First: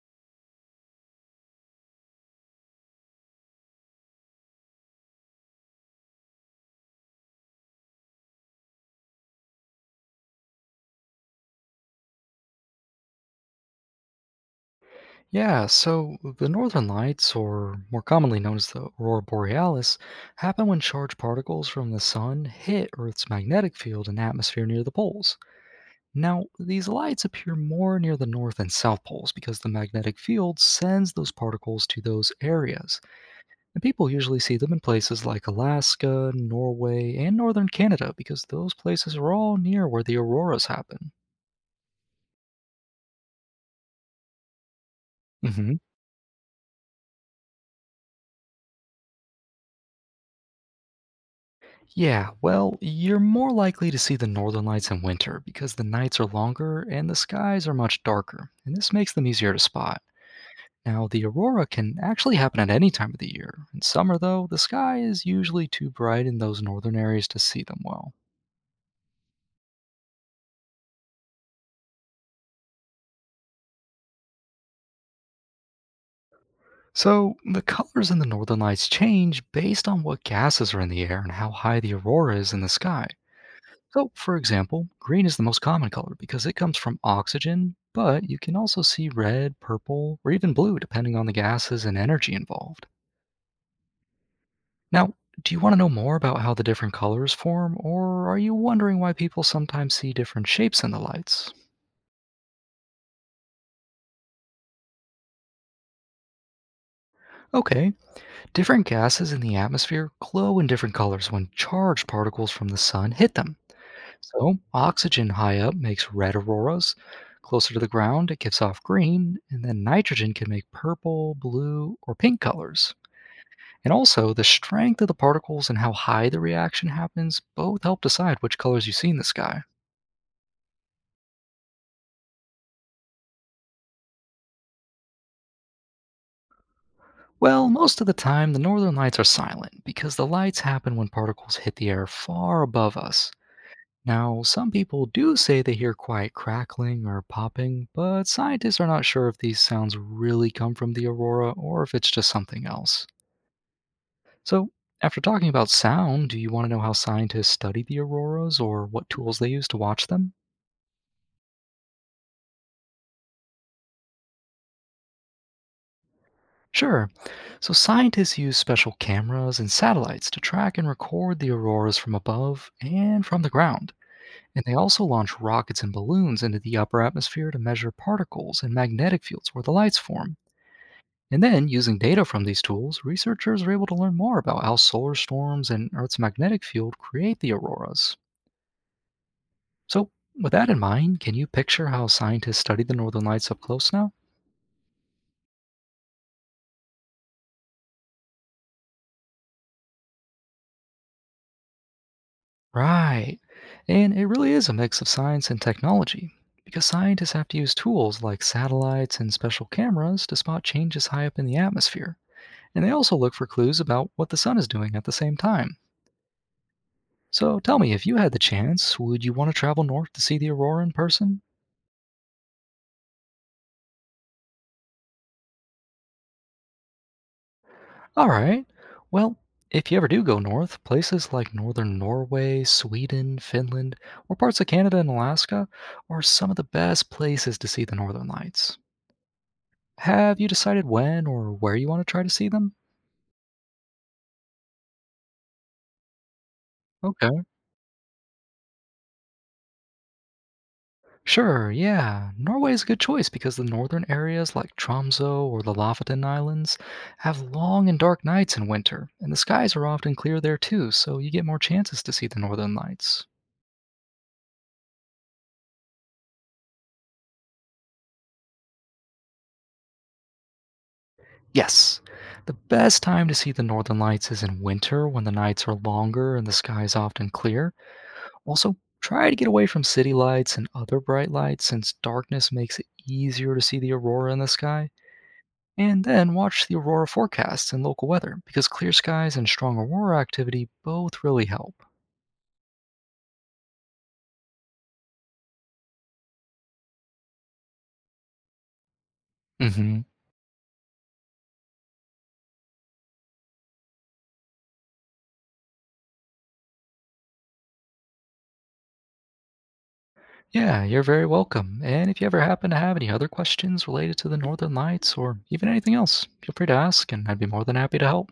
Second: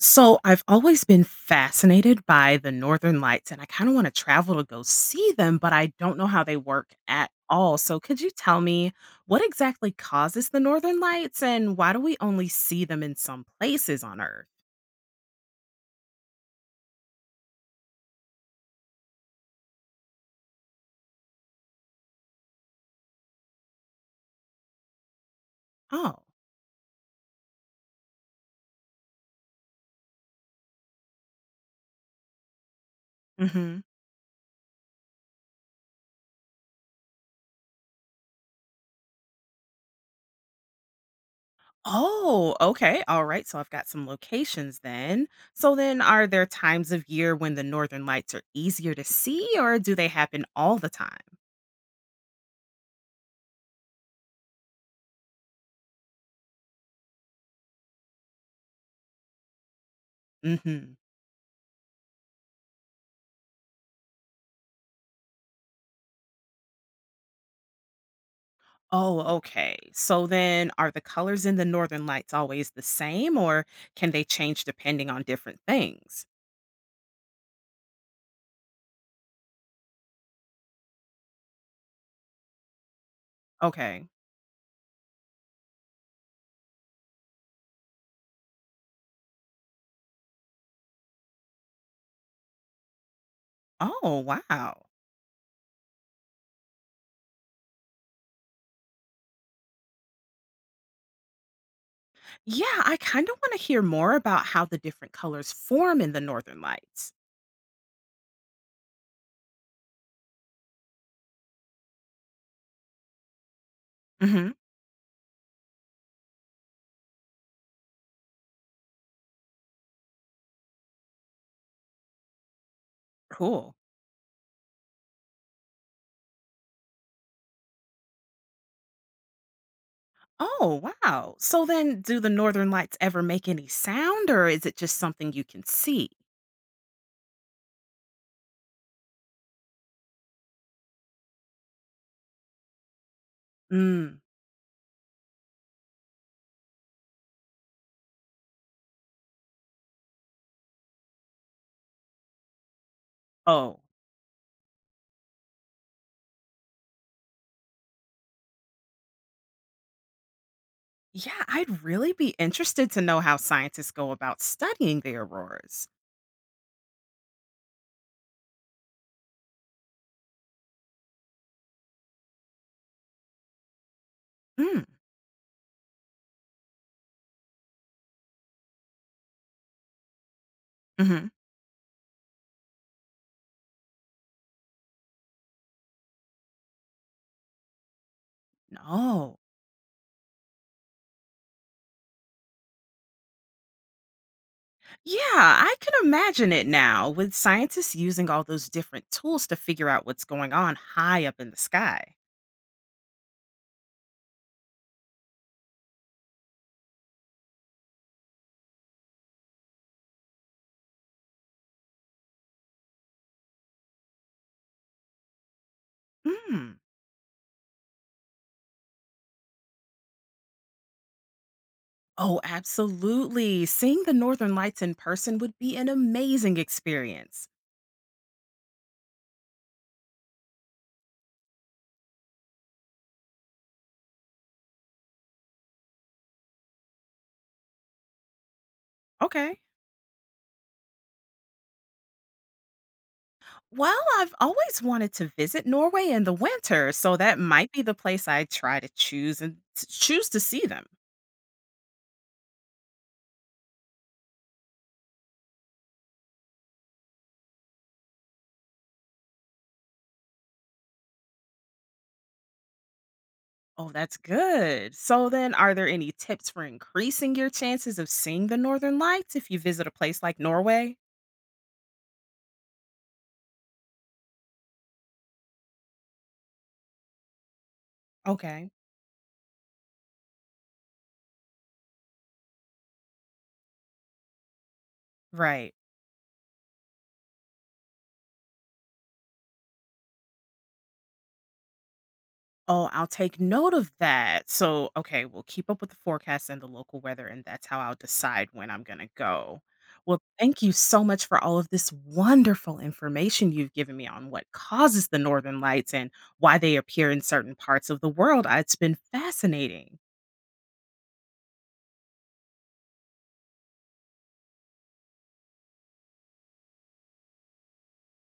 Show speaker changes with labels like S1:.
S1: So I've always been fascinated by the Northern Lights and I kind of want to travel to go see them, but I don't know how they work at all. So could you tell me what exactly causes the Northern Lights and why do we only see them in some places on Earth?
S2: Yeah, so the northern lights, or more commonly known as the aurora borealis, happen when charged particles from the sun hit Earth's magnetic field and atmosphere near the poles.
S1: Oh.
S2: Now, these lights appear more near the north and south poles because the magnetic field sends those particles to those areas.
S1: Hmm.
S2: And people usually see them in places like Alaska, Norway, and northern Canada because those places are all near where the auroras happen.
S1: Oh, okay. All right. So I've got some locations then.
S2: Mm-hmm.
S1: So then are there times of year when the Northern Lights are easier to see or do they happen all the time?
S2: Yeah, well, you're more likely to see the northern lights in winter because the nights are longer and the skies are much darker, and this makes them easier to spot.
S1: Hmm.
S2: Now, the aurora can actually happen at any time of the year. In summer, though, the sky is usually too bright in those northern areas to see them well.
S1: Oh, okay. So then are the colors in the northern lights always the same or can they change depending on different things?
S2: So, the colors in the northern lights change based on what gases are in the air and how high the aurora is in the sky.
S1: Okay.
S2: So, for example, green is the most common color because it comes from oxygen, but you can also see red, purple, or even blue depending on the gases and energy involved.
S1: Oh, wow.
S2: Now, do you want to know more about how the different colors form, or are you wondering why people sometimes see different shapes in the lights?
S1: Yeah, I kind of want to hear more about how the different colors form in the northern lights.
S2: Okay, different gases in the atmosphere glow in different colors when charged particles from the sun hit them.
S1: Mhm.
S2: So, oxygen high up makes red auroras. Closer to the ground, it gives off green, and then nitrogen can make purple, blue, or pink colors.
S1: Cool.
S2: And also, the strength of the particles and how high the reaction happens both help decide which colors you see in the sky.
S1: Oh, wow. So then do the northern lights ever make any sound or is it just something you can see?
S2: Well, most of the time, the northern lights are silent because the lights happen when particles hit the air far above us.
S1: Mm.
S2: Now, some people do say they hear quiet crackling or popping, but scientists are not sure if these sounds really come from the aurora or if it's just something else.
S1: Oh.
S2: So, after talking about sound, do you want to know how scientists study the auroras or what tools they use to watch them?
S1: Yeah, I'd really be interested to know how scientists go about studying the auroras.
S2: Sure. So, scientists use special cameras and satellites to track and record the auroras from above and from the ground. And they
S1: Mm.
S2: also launch rockets and balloons into the upper atmosphere to measure particles and magnetic fields where the lights form.
S1: Mhm.
S2: And then, using data from these tools, researchers are able to learn more about how solar storms and Earth's magnetic field create the auroras.
S1: No.
S2: So, with that in mind, can you picture how scientists study the northern lights up close now?
S1: Yeah, I can imagine it now with scientists using all those different tools to figure out what's going on high up in the sky.
S2: Right. And it really is a mix of science and technology, because scientists have to use tools like satellites and special cameras to spot changes high up in the atmosphere. And they also look for clues about what the sun is doing at the same time.
S1: Mm.
S2: So tell me, if you had the chance, would you want to travel north to see the aurora in person?
S1: Oh, absolutely. Seeing the northern lights in person would be an amazing experience.
S2: All right. Well, if you ever do go north, places like northern Norway, Sweden, Finland, or parts of Canada and Alaska are some of the best places to see the northern lights.
S1: Okay.
S2: Have you decided when or where you want to try to see them?
S1: Well, I've always wanted to visit Norway in the winter, so that
S2: Okay.
S1: might be the place I try to choose and to choose to see them.
S2: Sure, yeah. Norway is a good choice because the northern areas like Tromso or the Lofoten Islands have long and dark nights in winter, and the skies are often clear there too, so you get more chances to see the northern lights.
S1: Oh, that's good. So then, are there any tips for increasing your chances of seeing the northern lights if you visit a place like Norway?
S2: Yes. The best time to see the northern lights is in winter when the nights are longer and the sky is often clear.
S1: Okay.
S2: Also, try to get away from city lights and other bright lights since darkness makes it easier to see the aurora in the sky.
S1: Right.
S2: And then watch the aurora forecasts and local weather because clear skies and strong aurora activity both really help.
S1: Oh, I'll take note of that. So, okay, we'll keep up with the forecast and the local weather and that's how I'll decide when I'm going to go.
S2: Mhm.
S1: Well, thank you so much for all of this wonderful information you've given me on what causes the northern lights and why they appear in certain parts of the world. It's been fascinating.
S2: Yeah, you're very welcome. And if you ever happen to have any other questions related to the northern lights or even anything else, feel free to ask and I'd be more than happy to help.